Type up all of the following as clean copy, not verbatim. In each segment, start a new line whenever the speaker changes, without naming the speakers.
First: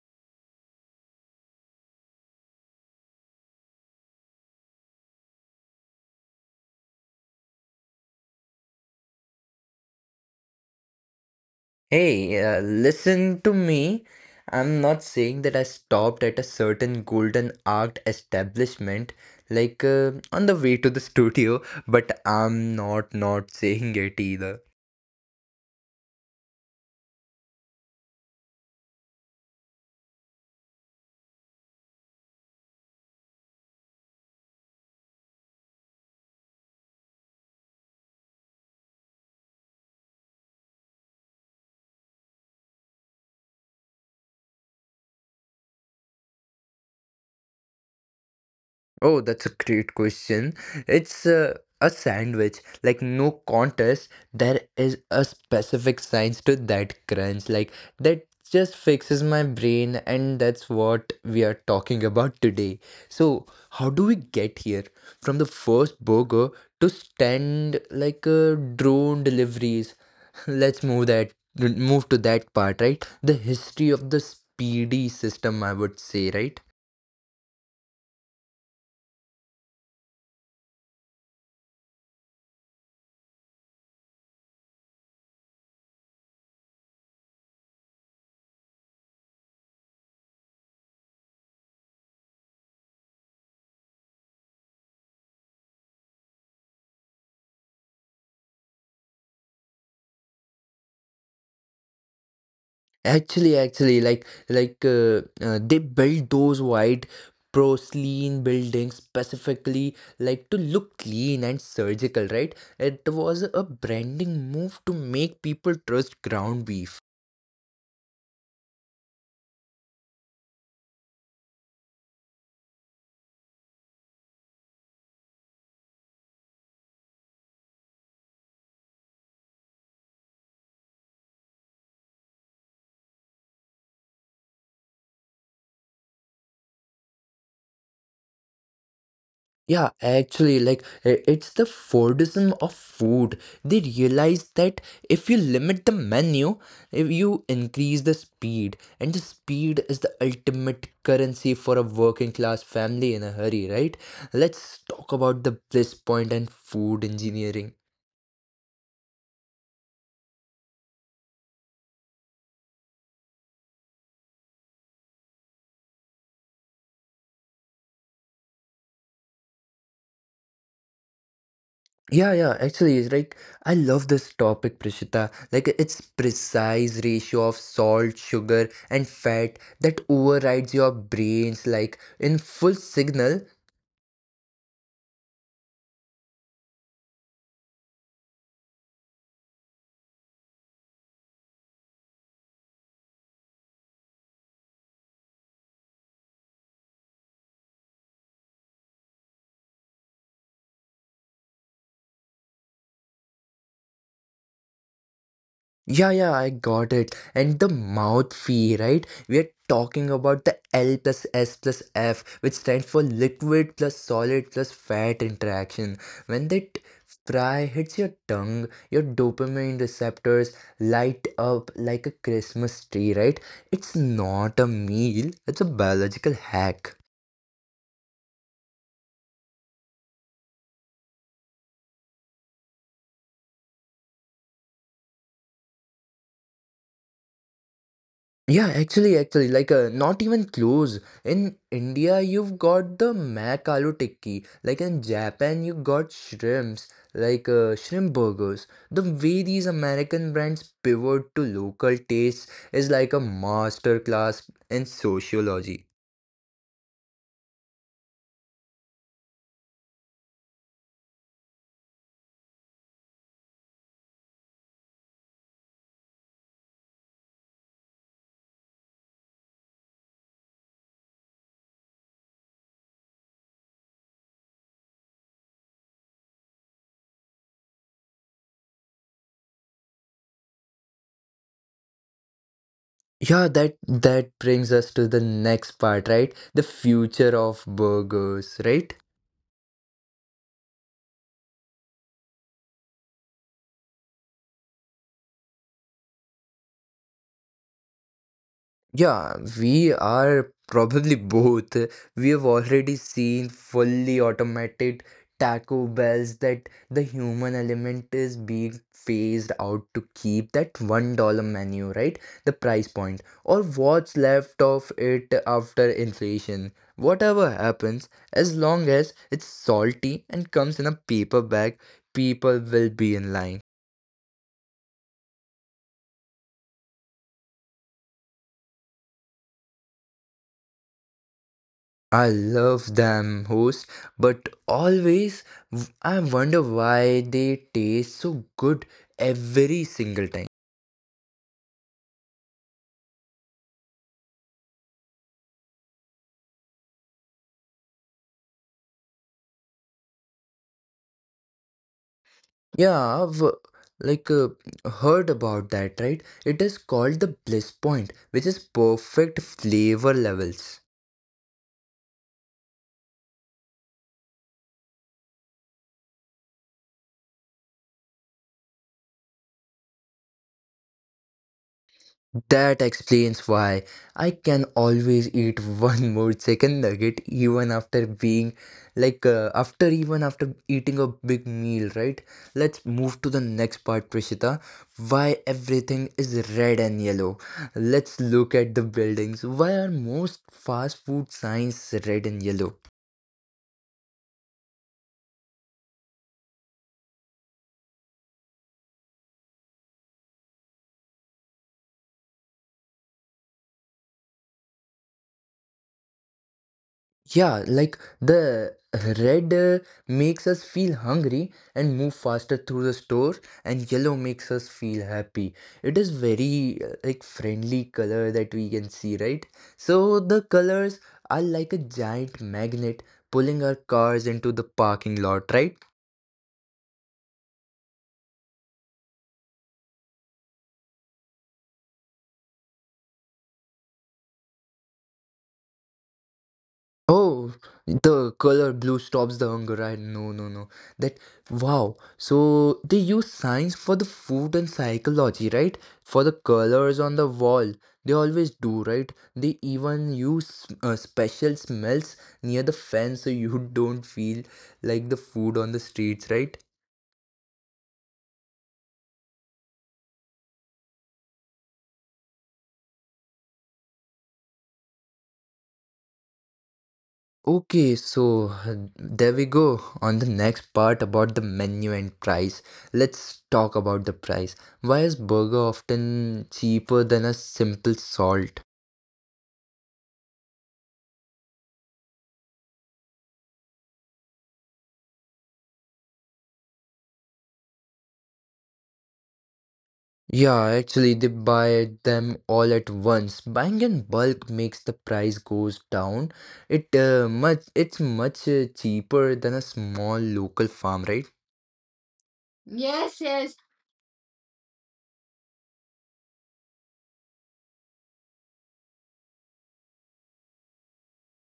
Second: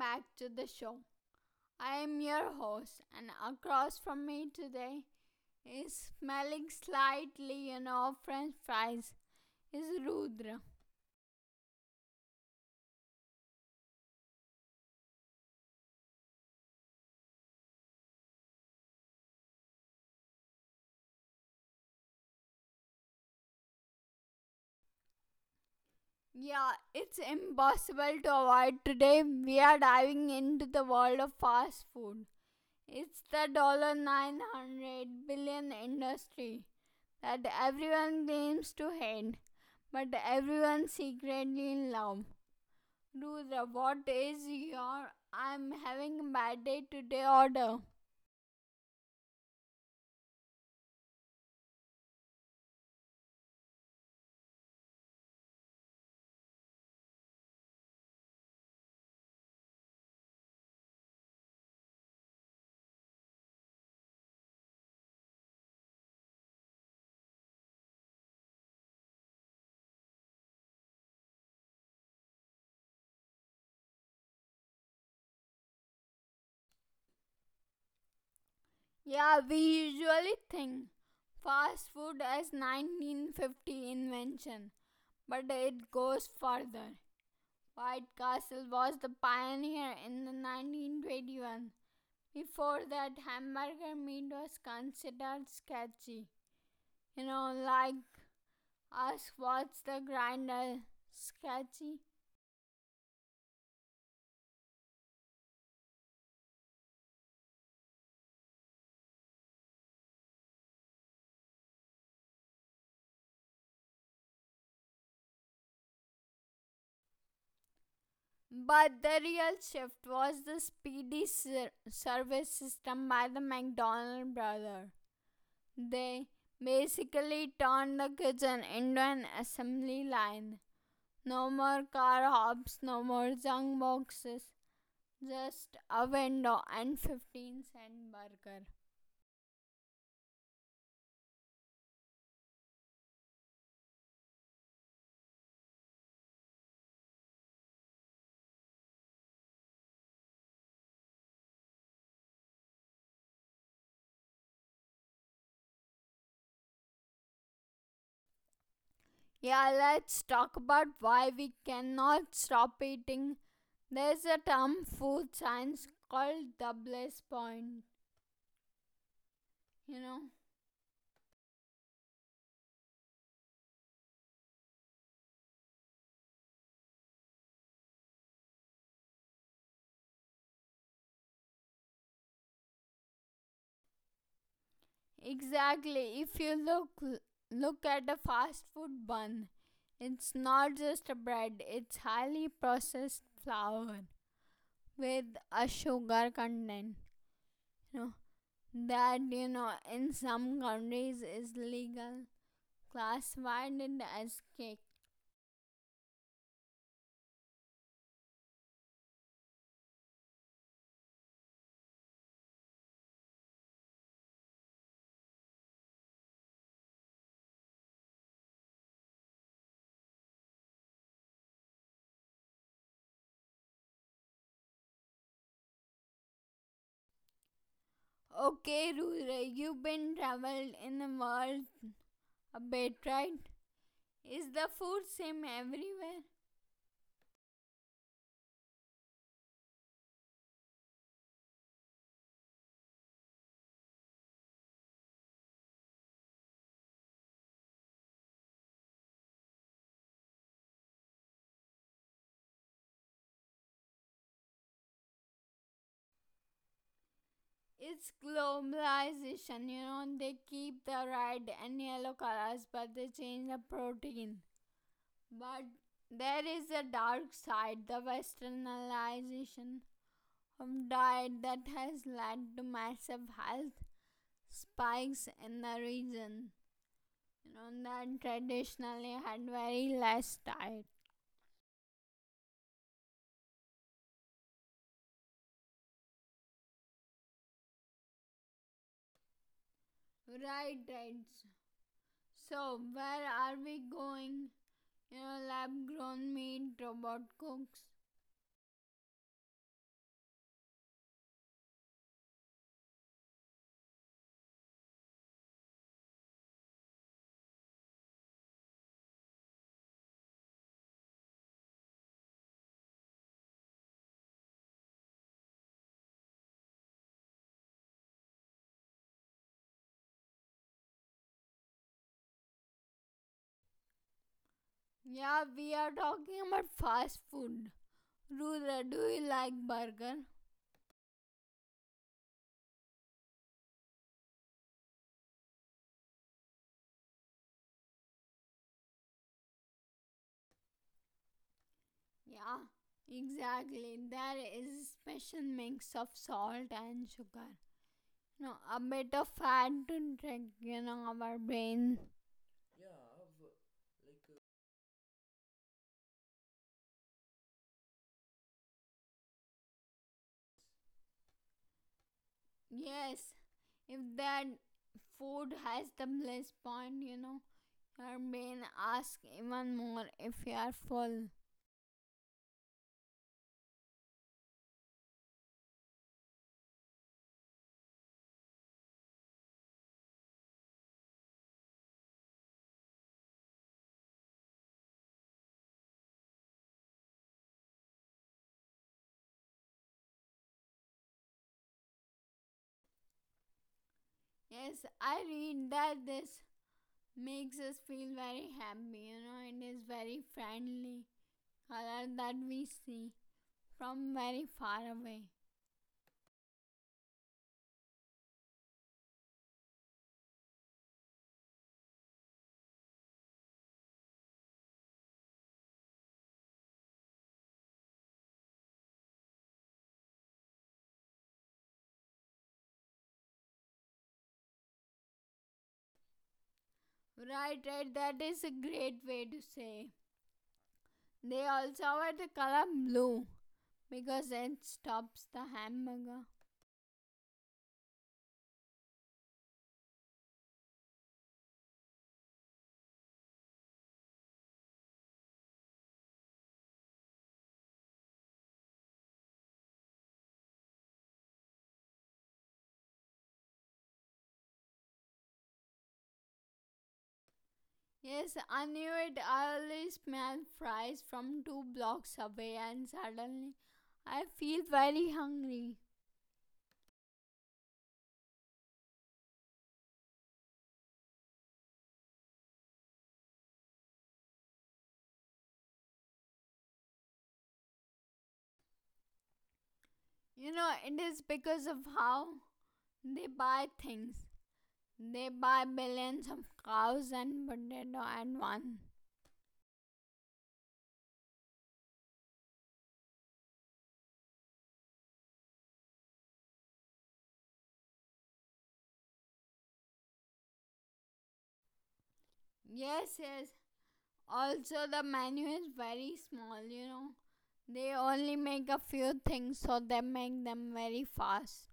back to the show. I am your host, and across from me today is smelling slightly, you know, French fries. Is Rudra.
Hey, listen to me. I'm not saying that I stopped at a certain golden arced establishment, on the way to the studio, but I'm not not saying it either.
Yeah, it's impossible to avoid. Today we are diving into the world of fast food. It's the dollar $900 billion industry that everyone claims to hate, but everyone secretly in love. Dude, what is your I'm having a bad day today order?
Oh, that's a great question. It's a sandwich, like no contest. There is a specific science to that crunch, like that just fixes my brain, and that's what we are talking about today. So, how do we get here from the first burger to stand drone deliveries? Let's move that Move to that part, right? The history of the speedy system, I would say, right?
Yeah, we usually think fast food as 1950 invention, but it goes further. White Castle was the pioneer in the 1921. Before that, hamburger meat was considered sketchy. You know, like ask what's the grinder sketchy?
Actually, they build those white porcelain buildings specifically like to look clean and surgical, right? It was a branding move to make people trust ground beef.
But the real shift was the speedy service system by the McDonald brothers. They basically turned the kitchen into an assembly line. No more car hops, no more junk boxes, just a window and 15¢ burger.
Yeah, actually, it's the Fordism of food. They realize that if you limit the menu, if you increase the speed, and the speed is the ultimate currency for a working class family in a hurry, right? Let's talk about the bliss point and food engineering.
Yeah, let's talk about why we cannot stop eating. There's a term food science called Douglas Point, you know.
Yeah, yeah, actually, it's like I love this topic, Prishita. Like its precise ratio of salt, sugar, and fat that overrides your brains like in full signal.
Exactly. If you look at a fast food bun, it's not just a bread, it's highly processed flour with a sugar content. You know, that you know in some countries is legal classified it as cake.
Yeah, yeah, I got it. And the mouth fee, right? We are talking about the L plus S plus F, which stands for liquid plus solid plus fat interaction. When that fry hits your tongue, your dopamine receptors light up like a Christmas tree, right? It's not a meal, it's a biological hack.
Okay, Rudra, you've been traveled in the world a bit, right? Is the food same everywhere?
Yeah, actually, not even close. In India, you've got the mac aloo tikki. Like in Japan, you got shrimps, shrimp burgers. The way these American brands pivot to local tastes is like a masterclass in sociology.
It's globalization, you know, they keep the red and yellow colors but they change the protein. But there is a dark side, the westernization of diet that has led to massive health spikes in the region. You know, that traditionally had very less diet.
Yeah, that brings us to the next part, right? The future of burgers, right?
Right, right. So, where are we going? You know, lab grown meat, robot cooks.
Yeah, we are probably both. We have already seen fully automated Taco Bells that the human element is being phased out to keep that $1 menu, right? The price point, or what's left of it after inflation. Whatever happens, as long as it's salty and comes in a paper bag, people will be in line.
Yeah, we are talking about fast food. Rula, do you like burger?
I love them host, but always I wonder why they taste so good every single time.
Yeah, exactly. There is a special mix of salt and sugar. No, a bit of fat to trick, you know, our brain.
Yeah, I've like uh, heard about that, right? It is called the bliss point, which is perfect flavor levels.
Yes, if that food has the bliss point, you know, your brain asks even more if you are full.
That explains why I can always eat one more chicken nugget even after being like after even after eating a big meal, right? Let's move to the next part, Prishita. Why everything is red and yellow. Let's look at the buildings. Why are most fast food signs red and yellow?
Yes, I read that this makes us feel very happy, you know, it is very friendly color that we see from very far away.
Yeah, like the red makes us feel hungry and move faster through the store, and yellow makes us feel happy. It is very like friendly color that we can see, right? So the colors are like a giant magnet pulling our cars into the parking lot, right?
Right, right, that is a great way to say. They also have the color blue because it stops the hamburger.
Oh, the color blue stops the hunger. I no no no. That wow. So they use science for the food and psychology, right? For the colors on the wall. They always do, right? They even use special smells near the fence so you don't feel like the food on the streets, right?
Yes, I knew it. I only smell fries from two blocks away, and suddenly I feel very hungry.
Okay, so there we go on the next part about the menu and price. Let's talk about the price. Why is burger often cheaper than a simple salt?
You know, it is because of how they buy things. They buy billions of cows and potato at once.
Yeah, actually they buy them all at once. Buying in bulk makes the price goes down. It much it's much cheaper than a small local farm, right?
Yes,
Yes,
yes.
yes.
Also, the menu is very small, you know. They only make a few things, so they make them very fast.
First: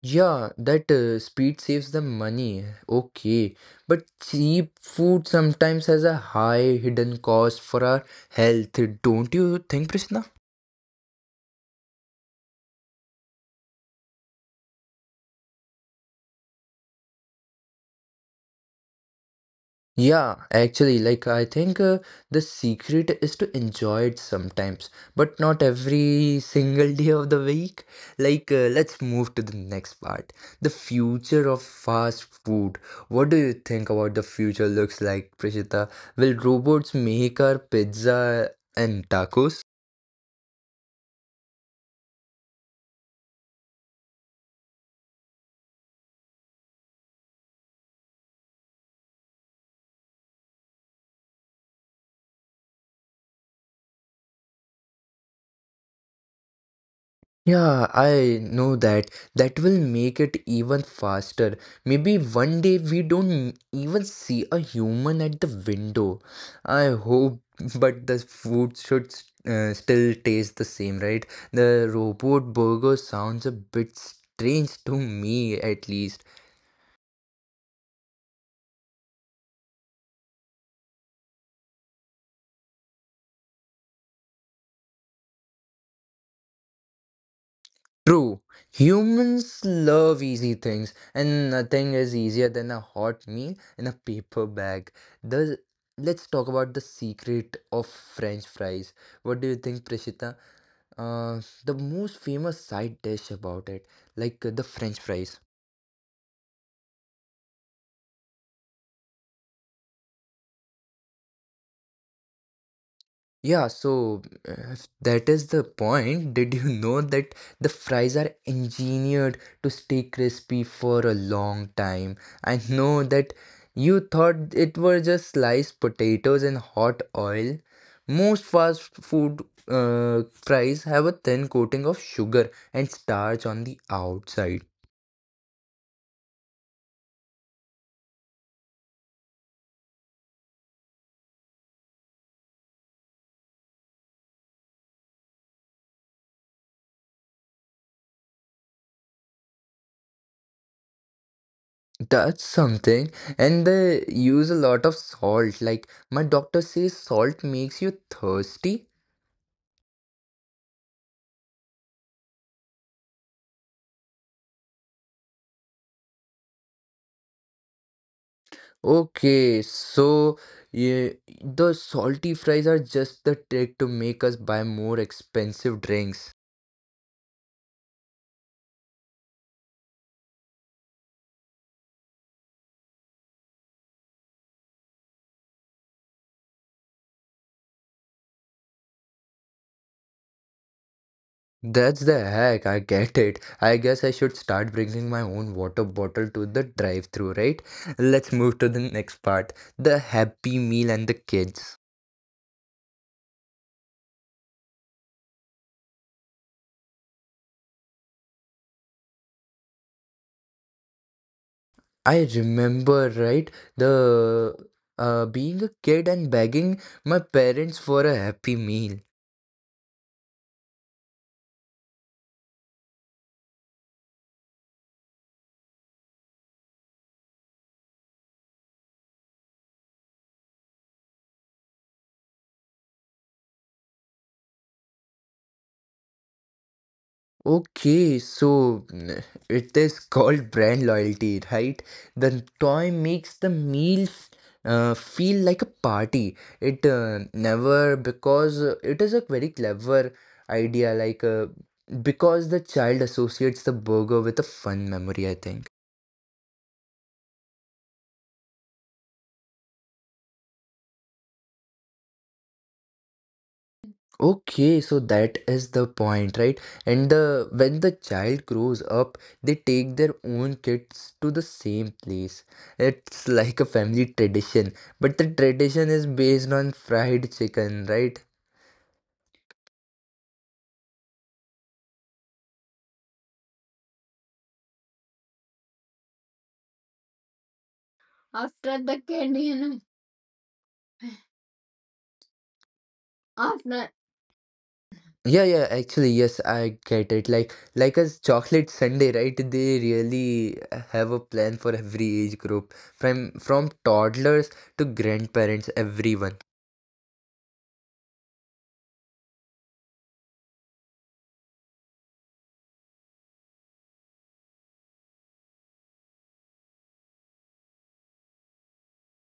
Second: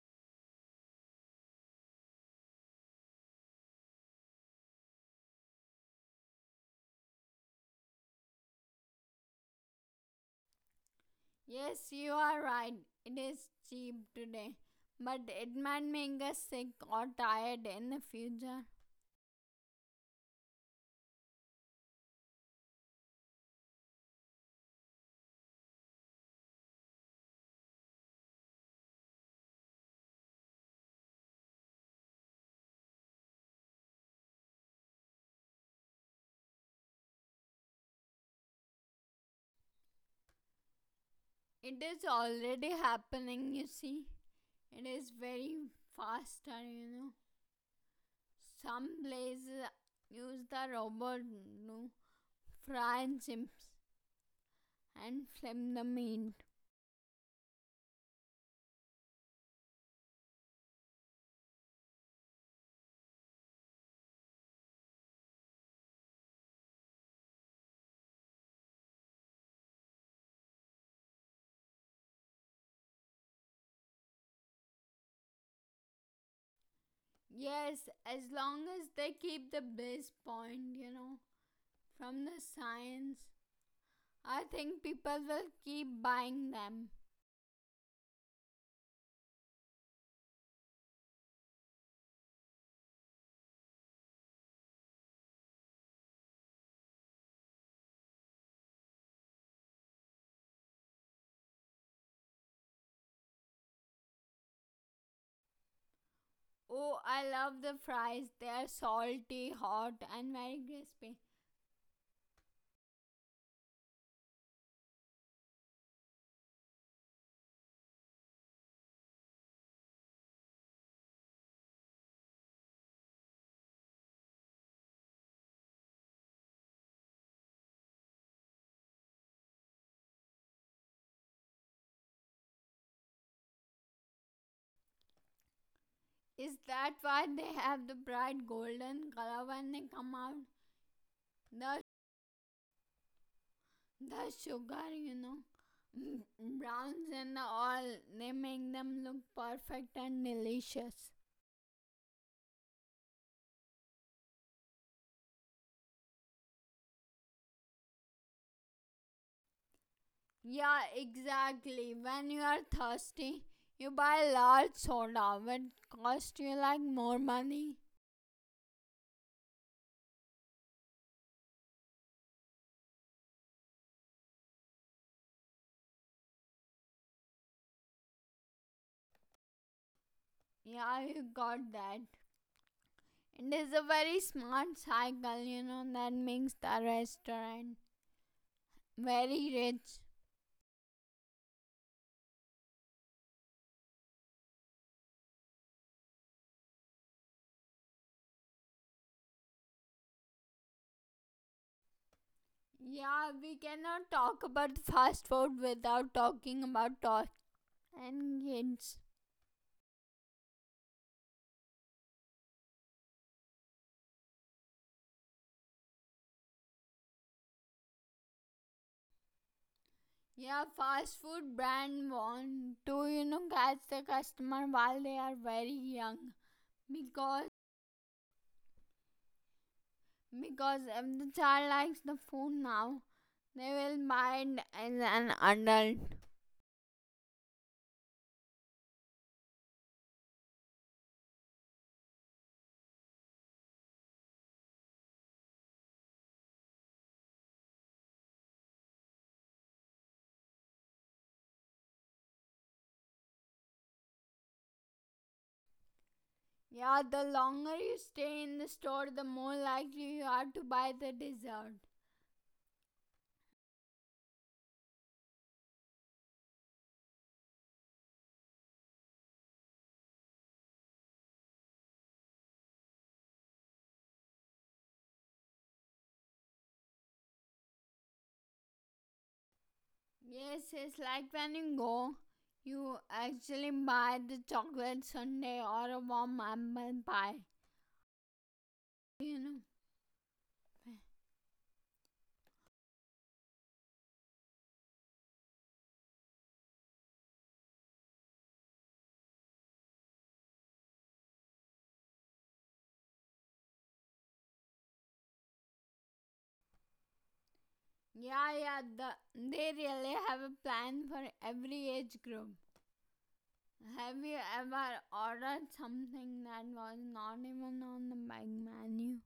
Yeah, that speed saves them money. Okay. But cheap food sometimes has a high hidden cost for our health, don't you think, Prishna?
Yes, you are right. It is cheap today, but it might make us sick or tired in the future.
Yeah, actually, like I think the secret is to enjoy it sometimes, but not every single day of the week. Like, let's move to the next part. The future of fast food. What do you think about the future looks like, Prishita? Will robots make our pizza and tacos?
It is already happening, you see. It is very faster, you know. Some places use the robot to fry chips and flip the meat.
Yeah, I know that. That will make it even faster. Maybe one day we don't even see a human at the window. I hope, but the food should still taste the same, right? The robot burger sounds a bit strange to me, at least.
Yes, as long as they keep the base point, you know, from the science, I think people will keep buying them.
True, humans love easy things, and nothing is easier than a hot meal in a paper bag. The let's talk about the secret of French fries. What do you think, Prishita? The most famous side dish about it, the French fries.
Oh, I love the fries. They are salty, hot, and very crispy.
Yeah, so if that is the point. Did you know that the fries are engineered to stay crispy for a long time? I know that you thought it were just sliced potatoes in hot oil. Most fast food fries have a thin coating of sugar and starch on the outside.
Is that why they have the bright golden color when they come out? The, the sugar, you know, mm, browns and all, they make them look perfect and delicious.
That's something, and they use a lot of salt. Like my doctor says, salt makes you thirsty.
Yeah, exactly. When you are thirsty, you buy large soda, which cost you like more money.
Okay, so yeah, the salty fries are just the trick to make us buy more expensive drinks.
Yeah, you got that. It is a very smart cycle, you know, that makes the restaurant very rich.
That's the hack, I get it. I guess I should start bringing my own water bottle to the drive-through, right? Let's move to the next part, the happy meal and the kids.
Yeah, we cannot talk about fast food without talking about toys and kids.
I remember, right, the being a kid and begging my parents for a happy meal.
Yeah, fast food brand want to, you know, catch the customer while they are very young because. Because if the child likes the phone now, they will buy it as an adult.
Okay, so mm, it is called brand loyalty, right? The toy makes the meal feel like a party. It never, because it is a very clever idea, because the child associates the burger with a fun memory, I think.
Yeah, the longer you stay in the store, the more likely you are to buy the dessert.
Okay, so that is the point, right? And the when the child grows up, they take their own kids to the same place. It's like a family tradition, but the tradition is based on fried chicken, right?
Yes, it's like when you go, you actually buy the chocolate sundae or a warm apple pie.
After the kid,
You
you
know.
know, after. Yeah, yeah, actually, yes, I get it. Like a chocolate sundae, right? They really have a plan for every age group, from from toddlers to grandparents, everyone.
Yeah, yeah, they really have a plan for every age group. Have you ever ordered something that was not even on the big menu?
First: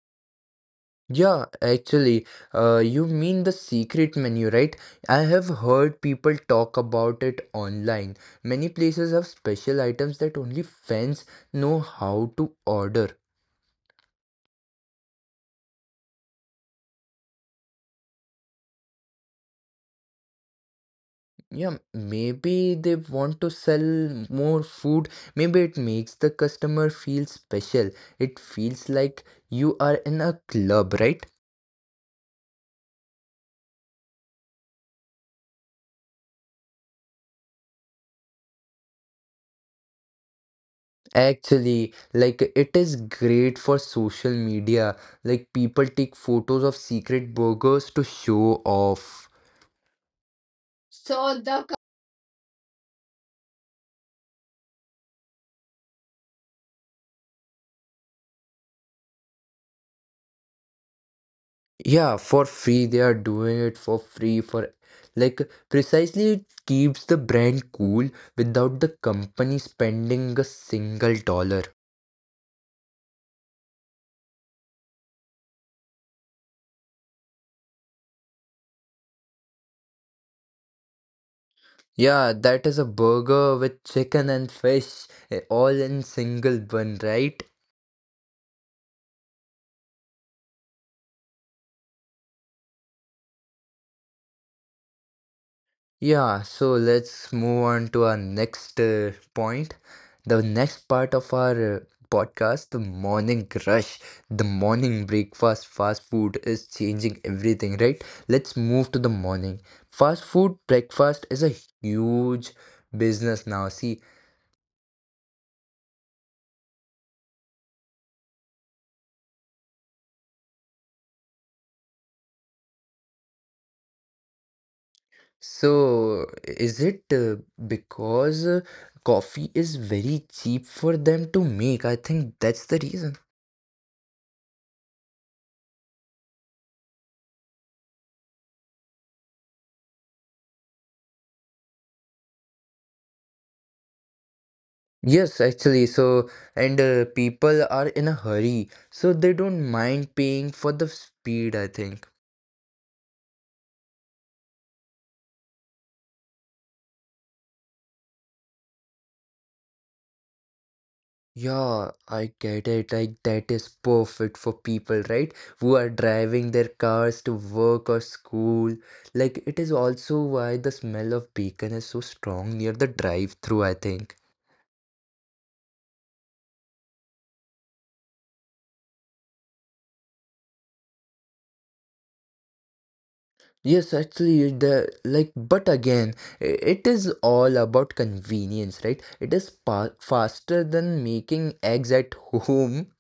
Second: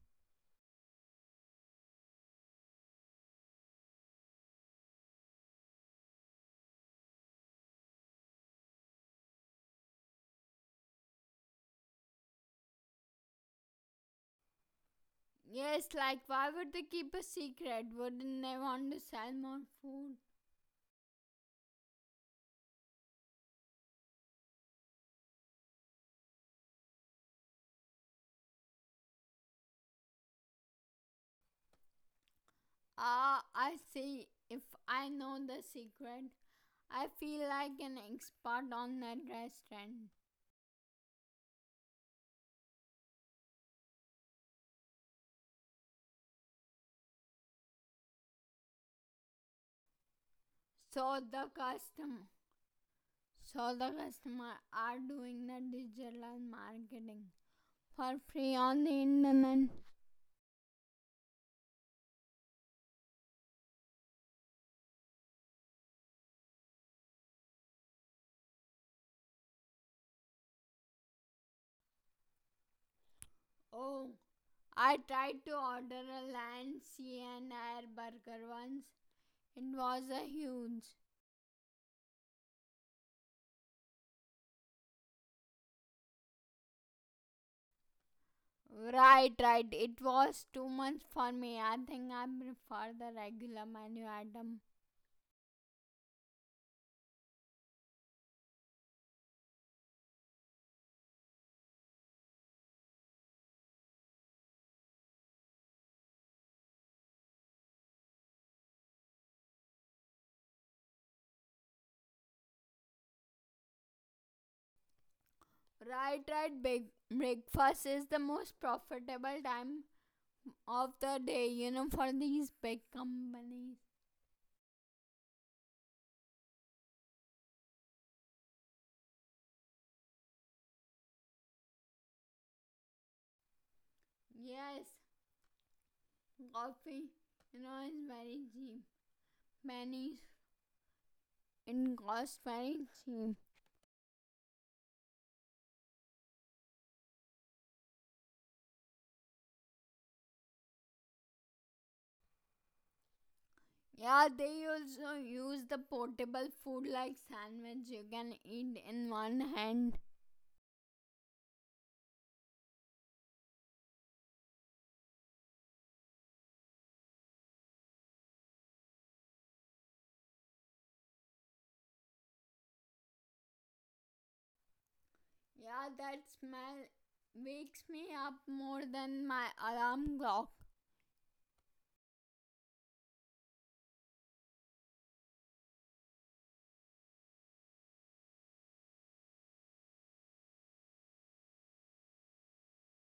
Yeah, actually, you mean the secret menu, right? I have heard people talk about it online. Many places have special items that only fans know how to order.
Yes, like why would they keep a secret? Wouldn't they want to sell more food?
Yeah, maybe they want to sell more food. Maybe it makes the customer feel special. It feels like you are in a club, right?
Ah, I see. If I know the secret, I feel like an expert on that restaurant.
Actually, like it is great for social media. Like people take photos of secret burgers to show off.
So
So
the
the co-
customer, so the customer are doing the digital marketing for free on the internet.
Yeah, for free. They are doing it for free for like precisely it keeps the brand cool without the company spending a single dollar.
Oh, I tried to order a land, sea, and air burger once. It was a huge.
Yeah, that is a burger with chicken and fish eh, all in single bun, right?
Right, right. It was too much for me. I think I prefer the regular menu item.
Yeah, so let's move on to our next point. The next part of our podcast, the morning rush, the morning breakfast, fast food is changing everything, right? Let's move to the morning. Fast food breakfast is a huge business now. See,
Right, right. Big breakfast is the most profitable time of the day, you know, for these big companies.
so is it because coffee is very cheap for them to make? I think that's the reason.
Yes, coffee, you know, is very cheap. Pennies, it costs very cheap.
Yes, actually, so and people are in a hurry, so they don't mind paying for the speed, I think.
Yeah, they also use the portable food like sandwich you can eat in one hand.
Yeah, I get it. Like, that is perfect for people, right? Who are driving their cars to work or school. Like, it is also why the smell of bacon is so strong near the drive-through, I think.
Yeah, that smell wakes me up more than my alarm clock.
Yes, actually, the like, but again, it is all about convenience, right? It is pa faster than making eggs at home.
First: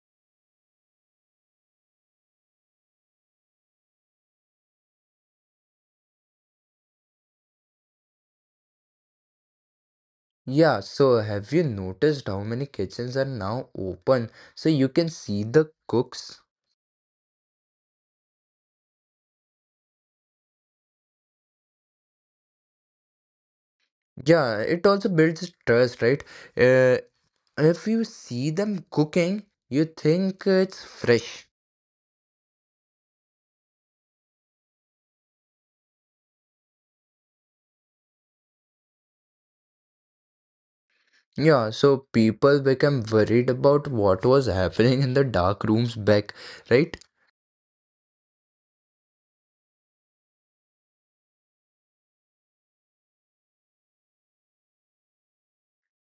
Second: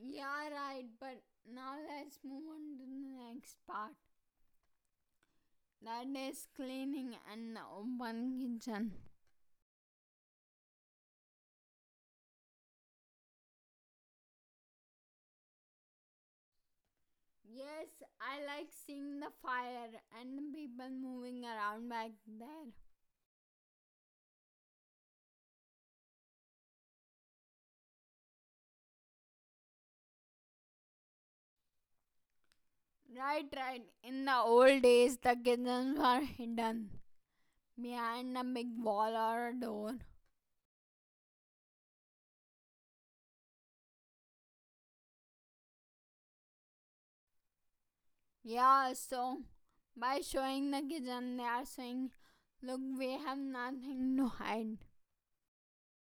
Yeah, right, but now let's move on to the next part. That is cleaning and the open kitchen.
Yeah, so have you noticed how many kitchens are now open so you can see the cooks?
Yes, I like seeing the fire and the people moving around back there.
Yeah, it also builds trust, right? Uh, if you see them cooking, you think it's fresh.
Right, right. In the old days, the kitchens were hidden behind the big wall baller door.
Yeah, so people become worried about what was happening in the dark rooms back, right?
Yeah, so by showing the kitchen, they are saying, "Look, we have nothing to hide."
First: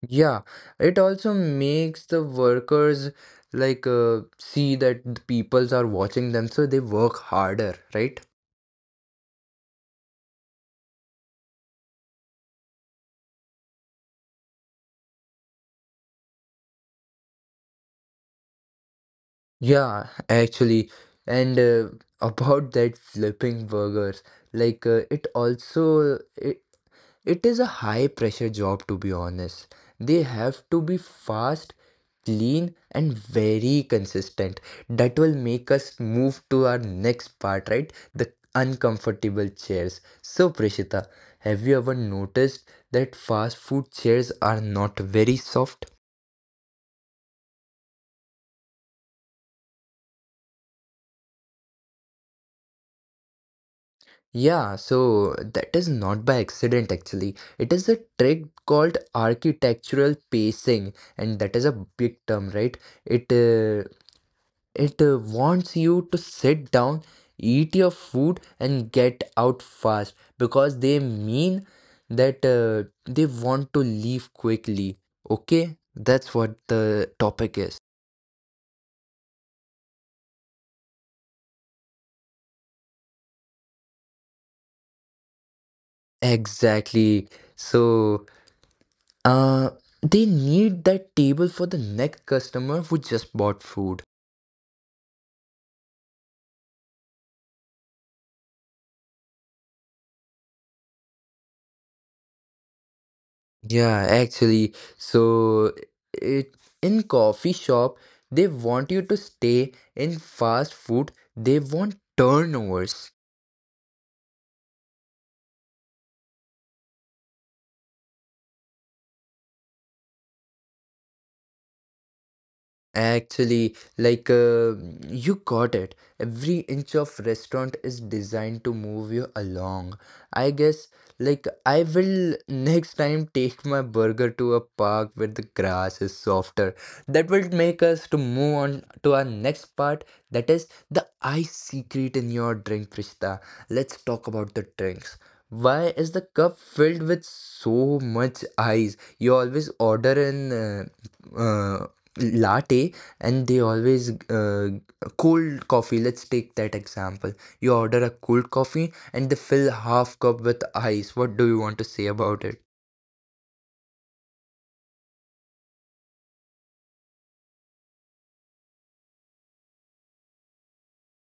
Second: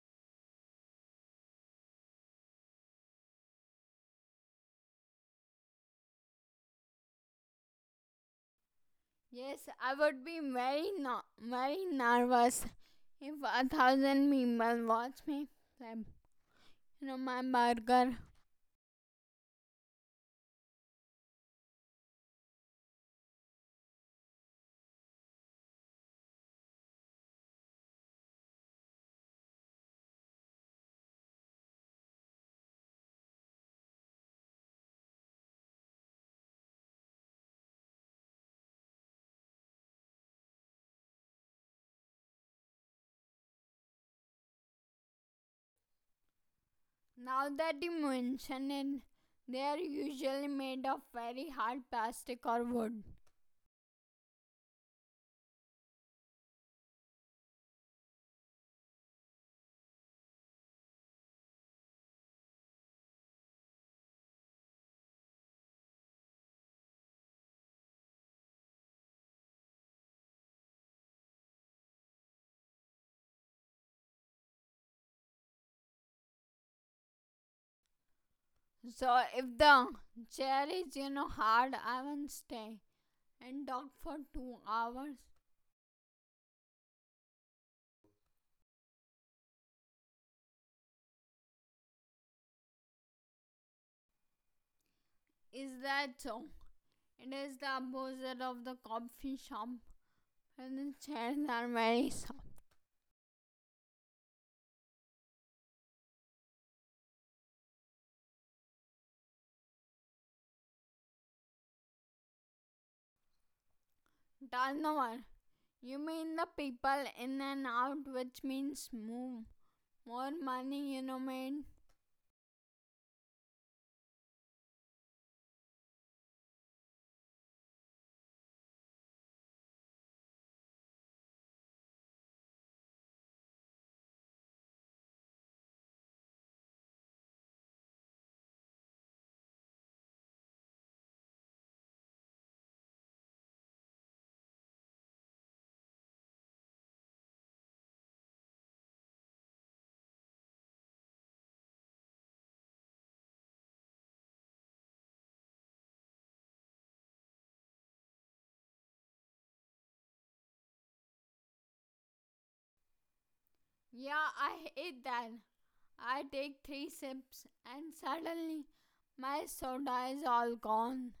Yeah, it also makes the workers see that the peoples are watching them, so they work harder, right?
Yes, I would be very, very nervous if 1,000 people watch me flip, you know, my burger.
Yeah, actually, and about that flipping burgers, it also it is a high pressure job to be honest. They have to be fast, clean, and very consistent. That will make us move to our next part, right? The uncomfortable chairs. So, Prishita, have you ever noticed that fast food chairs are not very soft?
Now that you mention it, they are usually made of very hard plastic or wood.
Yeah, so that is not by accident actually. It is a trick called architectural pacing, and that is a big term, right? It uh, it wants you to sit down, eat your food, and get out fast because they mean that they want to leave quickly. Okay, that's what the topic is.
So if the chair is, you know, hard, I won't stay and talk for 2 hours.
Exactly. So. Uh, they need that table for the next customer who just bought food.
Is that so? It is the opposite of the coffee shop, and the chairs are very soft.
Yeah, actually, so it in coffee shop they want you to stay in fast food. They want turnovers.
Turnover. You mean the people in and out, which means move. More money, you know, man.
Actually, you got it. Every inch of restaurant is designed to move you along. I guess, like, I will next time take my burger to a park where the grass is softer. That will make us to move on to our next part. That is the ice secret in your drink, Prishta. Let's talk about the drinks. Why is the cup filled with so much ice? You always order in. Uh, uh, latte, and they always cold coffee, let's take that example. You order a cold coffee and they fill half cup with ice. What do you want to say about it?
Yeah, I hate that. I take three sips, and suddenly my soda is all gone.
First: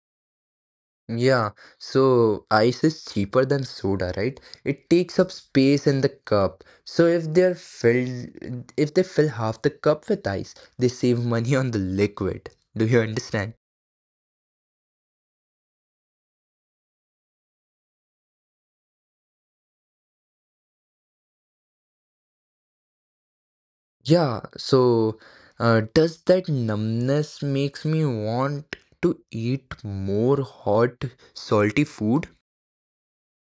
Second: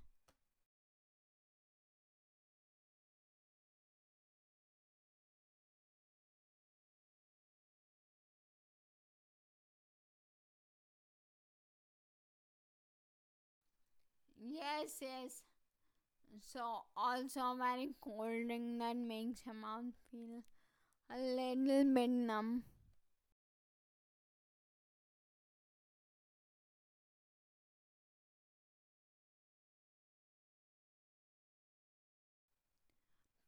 Yeah, so ice is cheaper than soda, right? It takes up space in the cup, so if they're filled if they fill half the cup with ice they save money on the liquid. Do you understand?
Yes, yes. So, also very cold thing that makes your mouth feel a little bit numb.
Yeah, so does that numbness makes me want to eat more hot, salty food?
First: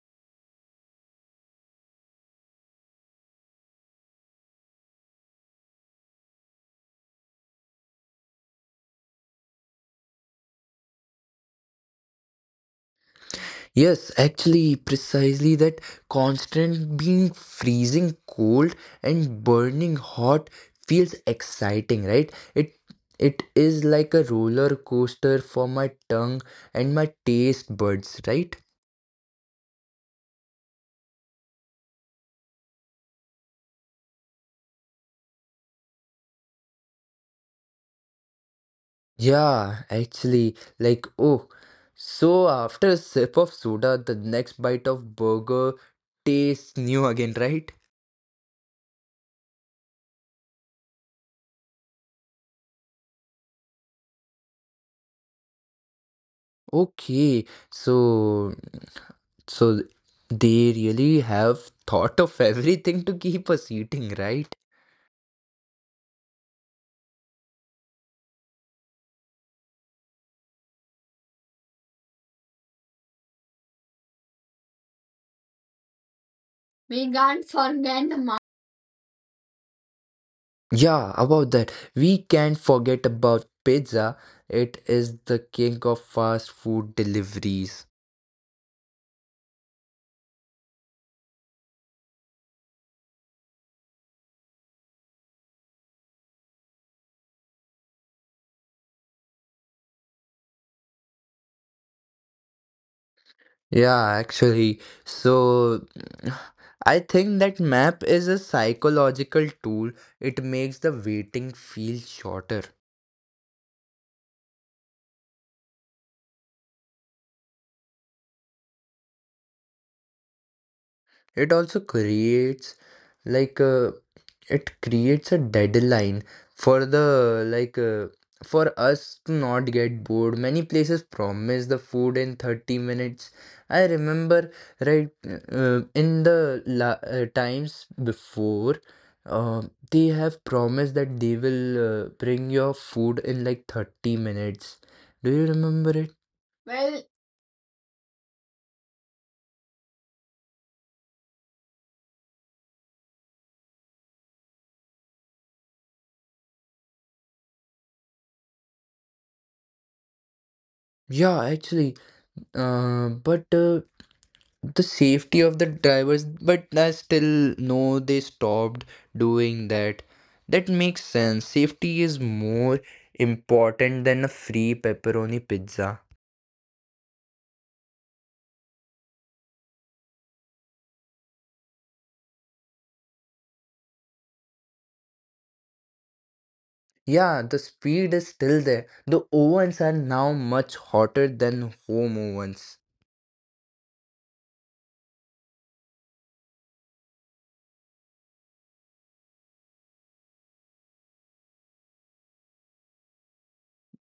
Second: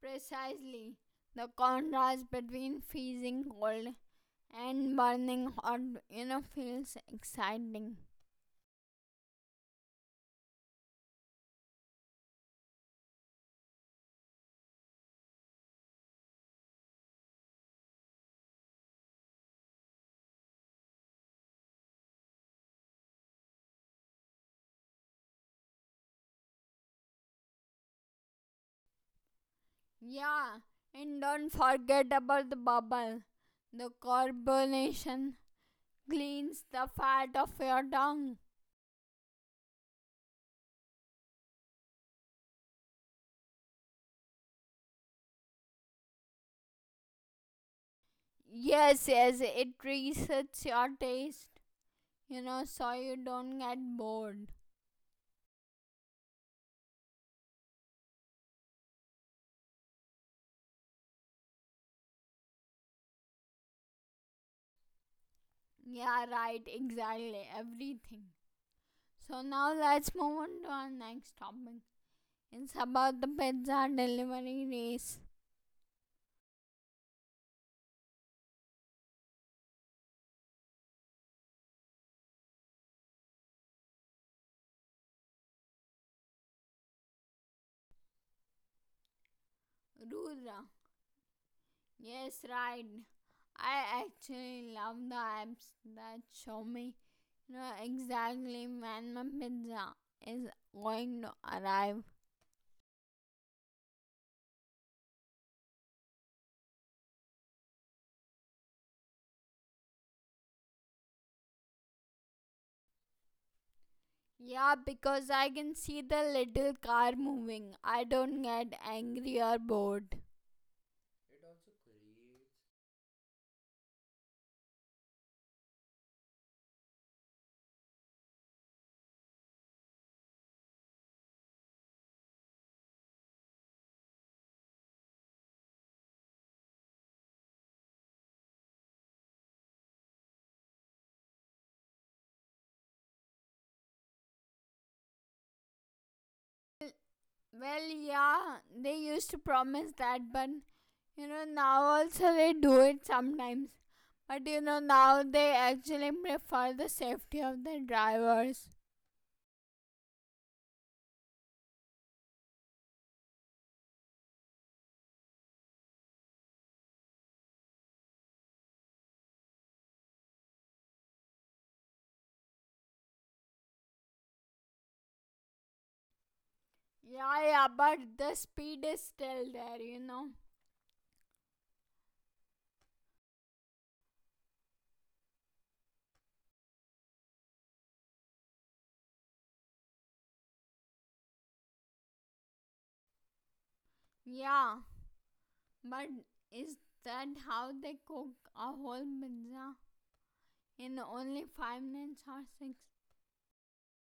Precisely. The contrast between freezing cold and burning hot, you know, feels exciting.
Yes, actually, precisely that constant being freezing cold and burning hot feels exciting, right? It is like a roller coaster for my tongue and my taste buds, right?
Yeah, and don't forget about the bubble. The carbonation cleans the fat of your tongue.
Yeah, actually, like, oh, so after a sip of soda, the next bite of burger tastes new again, right?
Yes, yes, it resets your taste, you know, so you don't get bored.
Okay, so they really have thought of everything to keep us eating, right?
Yeah, right, exactly, everything. So now let's move on to our next topic. It's about the pizza delivery race.
We can't forget the mountain. Yeah, about that. We can't forget about pizza. It is the king of fast food deliveries.
Rudra. Yes, right. I actually love the apps that show me, you know, exactly when my pizza is going to arrive.
Yeah, actually. So I think that map is a psychological tool. It makes the waiting feel shorter.
Yeah, because I can see the little car moving. I don't get angry or bored.
It also creates like uh, it creates a deadline for the like for us to not get bored. Many places promise the food in 30 minutes. I remember, right, times before uh, they have promised that they will bring your food in like 30 minutes. Do you remember it?
Well,
Well,
well, yeah, they used to promise that, but you know, now also they do it sometimes. But you know, now they actually prefer the safety of the drivers.
yeah, actually. But The safety of the drivers, but I still know they stopped doing that. That makes sense. Safety is more important than a free pepperoni pizza.
Yeah, yeah, but the speed is still there, you know.
Yeah, the speed is still there. The ovens are now much hotter than home ovens.
Yeah, but is that how they cook a whole pizza in only 5 minutes or 6?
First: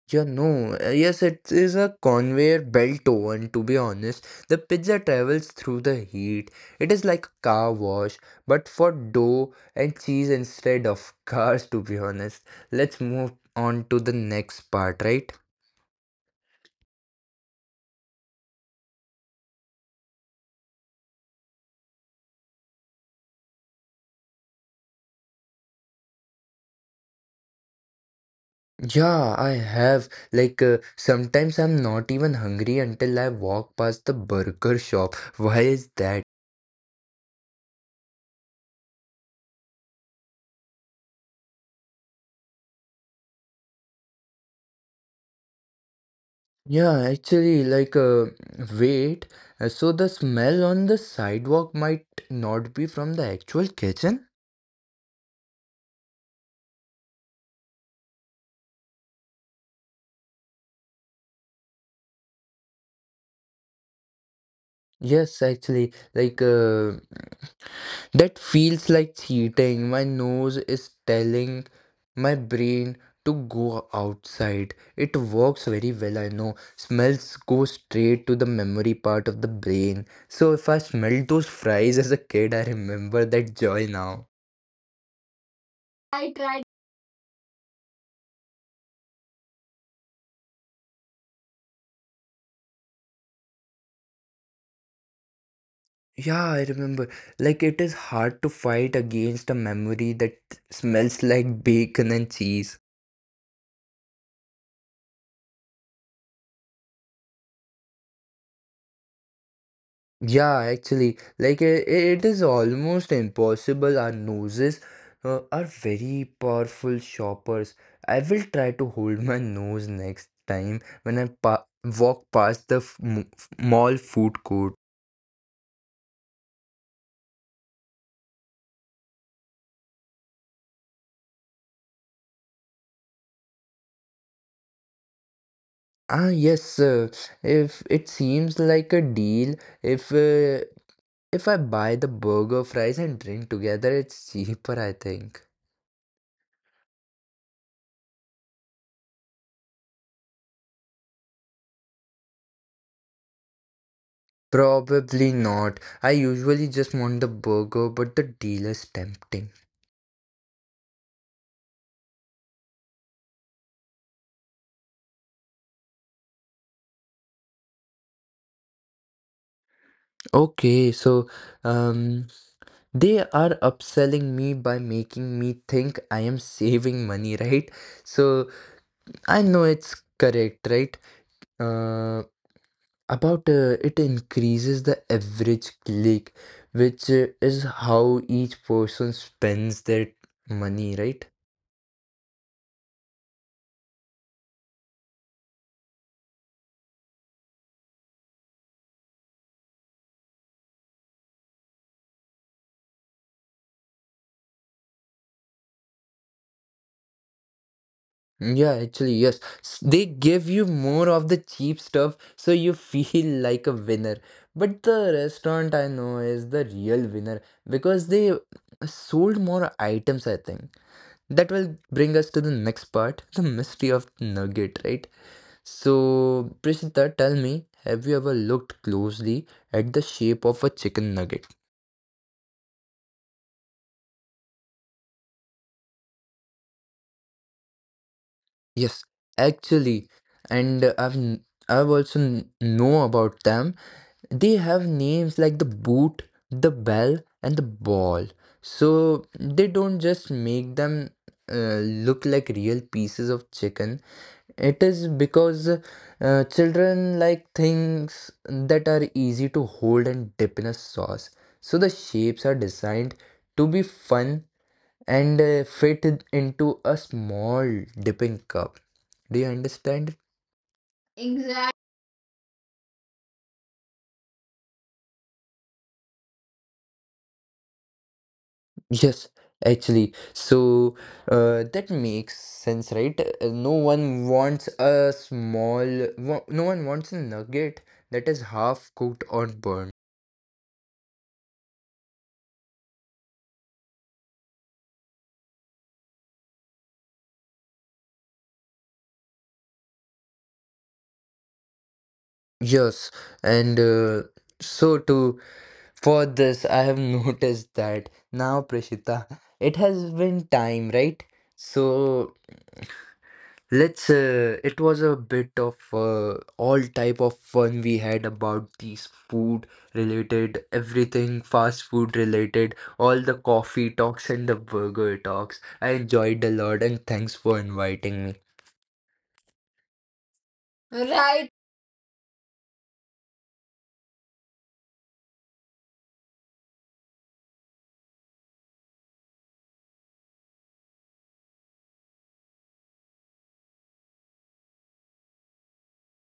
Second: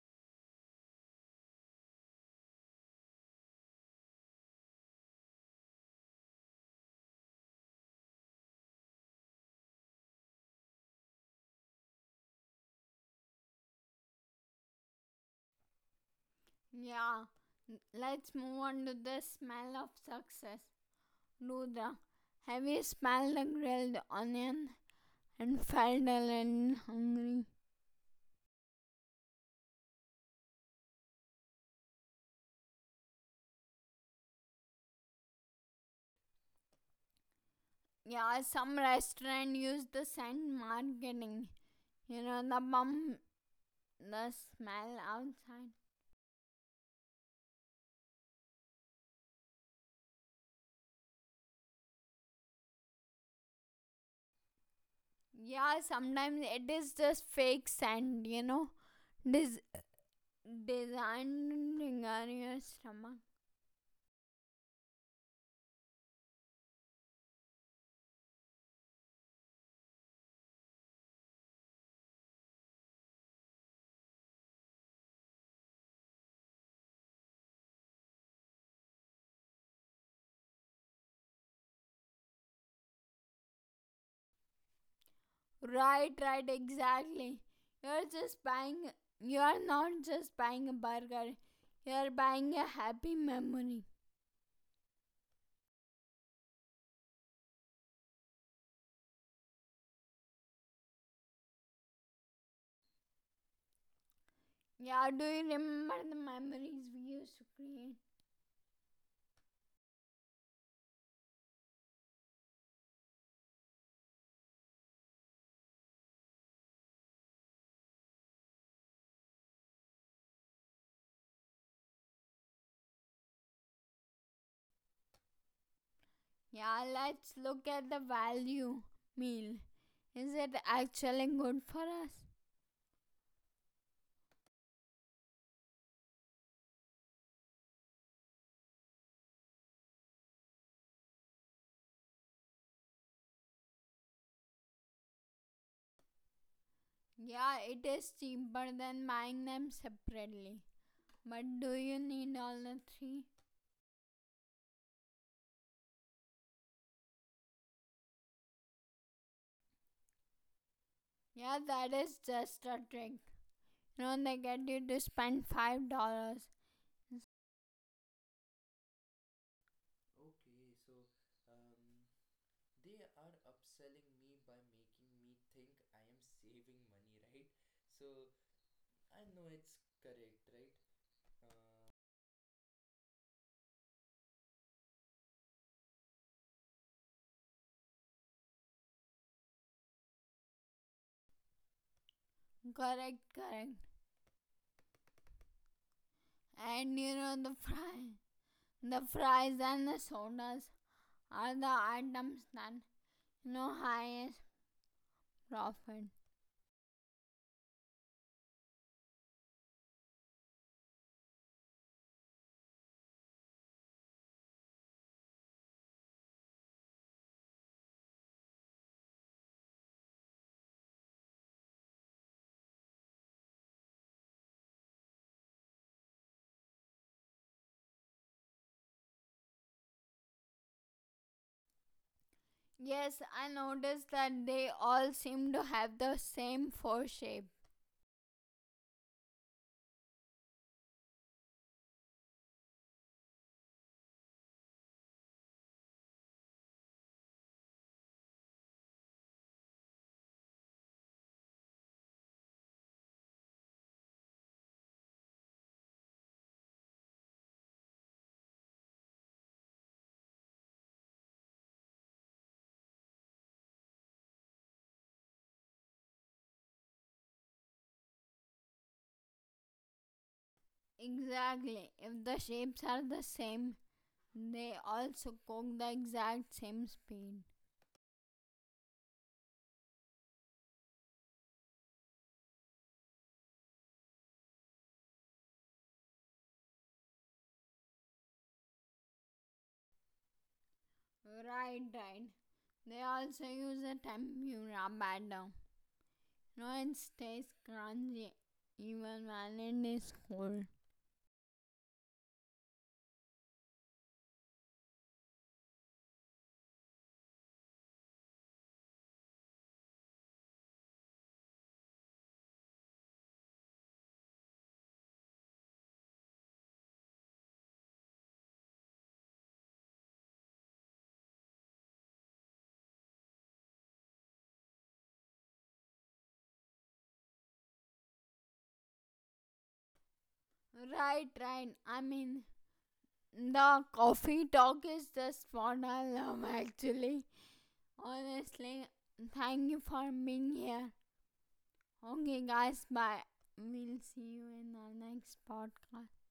Yeah, no. Yes, it is a conveyor belt oven, to be honest. The pizza travels through the heat. It is like a car wash, but for dough and cheese instead of cars, to be honest. Let's move on to the next part, right?
Yeah, let's move on to the smell of success. Rudra, have you smelled the grilled onion and felt a little hungry?
Yeah, I have. Like, sometimes I'm not even hungry until I walk past the burger shop. Why is that?
Yeah, some restaurant use the scent marketing, you know, the bum, the smell outside.
Yeah, actually, wait, so the smell on the sidewalk might not be from the actual kitchen?
Yeah, sometimes it is just fake sand, you know, this designed on your stomach.
Yes, actually, that feels like cheating. My nose is telling my brain to go outside. It works very well, I know. Smells go straight to the memory part of the brain. So if I smelled those fries as a kid, I remember that joy now.
Right,
I
right,
tried.
exactly. You're just buying, you're not just buying a burger, you're buying a happy memory.
Yeah, I remember. Like, it is hard to fight against a memory that smells like bacon and cheese.
Yeah, do you remember the memories we used to create?
Yeah, actually, like, it is almost impossible. Our noses are very powerful shoppers. I will try to hold my nose next time when I pa walk past the f m f mall food court.
Yeah, let's look at the value meal. Is it actually good for us?
Ah, yes, if it seems like a deal, if uh, if I buy the burger, fries, and drink together, it's cheaper, I think.
Yeah, it is cheaper than buying them separately. But do you need all the three?
Probably not. I usually just want the burger, but the deal is tempting.
Yeah, that is just a trick. You know, they get you to spend $5.
Okay, so, um, they are upselling me by making me think I am saving money, right? So I know it's correct, right? Uh, about it increases the average click, which is how each person spends their money, right?
Correct, correct. And you know the fry the fries and the sodas are the items that, you know, highest profit.
Yeah, actually, yes. They give you more of the cheap stuff so you feel like a winner. But the restaurant I know is the real winner because they sold more items, I think. That will bring us to the next part, the mystery of nugget, right? So, Prishita, tell me, have you ever looked closely at the shape of a chicken nugget?
Yes, I noticed that they all seem to have the same four shape.
Yes, actually, and I've also know about them. They have names like the boot, the bell, and the ball. So they don't just make them uh, look like real pieces of chicken. It is because children like things that are easy to hold and dip in a sauce. So the shapes are designed to be fun and fit into a small dipping cup. Do you understand? Exactly.
Exactly. If the shapes are the same, they also cook the exact same speed.
Yes, actually. So that makes sense, right? No one wants a small, wa- no one wants a nugget that is half cooked or burned.
Right, right. They also use a tempura batter. No, it stays crunchy even when it is cold.
Yes, and so too for this, I have noticed that now, Prashita, it has been time, right? So, Let's it was a bit of all type of fun we had about these food related, everything fast food related, all the coffee talks and the burger talks. I enjoyed a lot and thanks for inviting me.
Right,
Right.
right. I mean, the coffee talk is just what I love actually. Honestly, thank you for being here. Okay, guys, bye. We'll see you in our next podcast.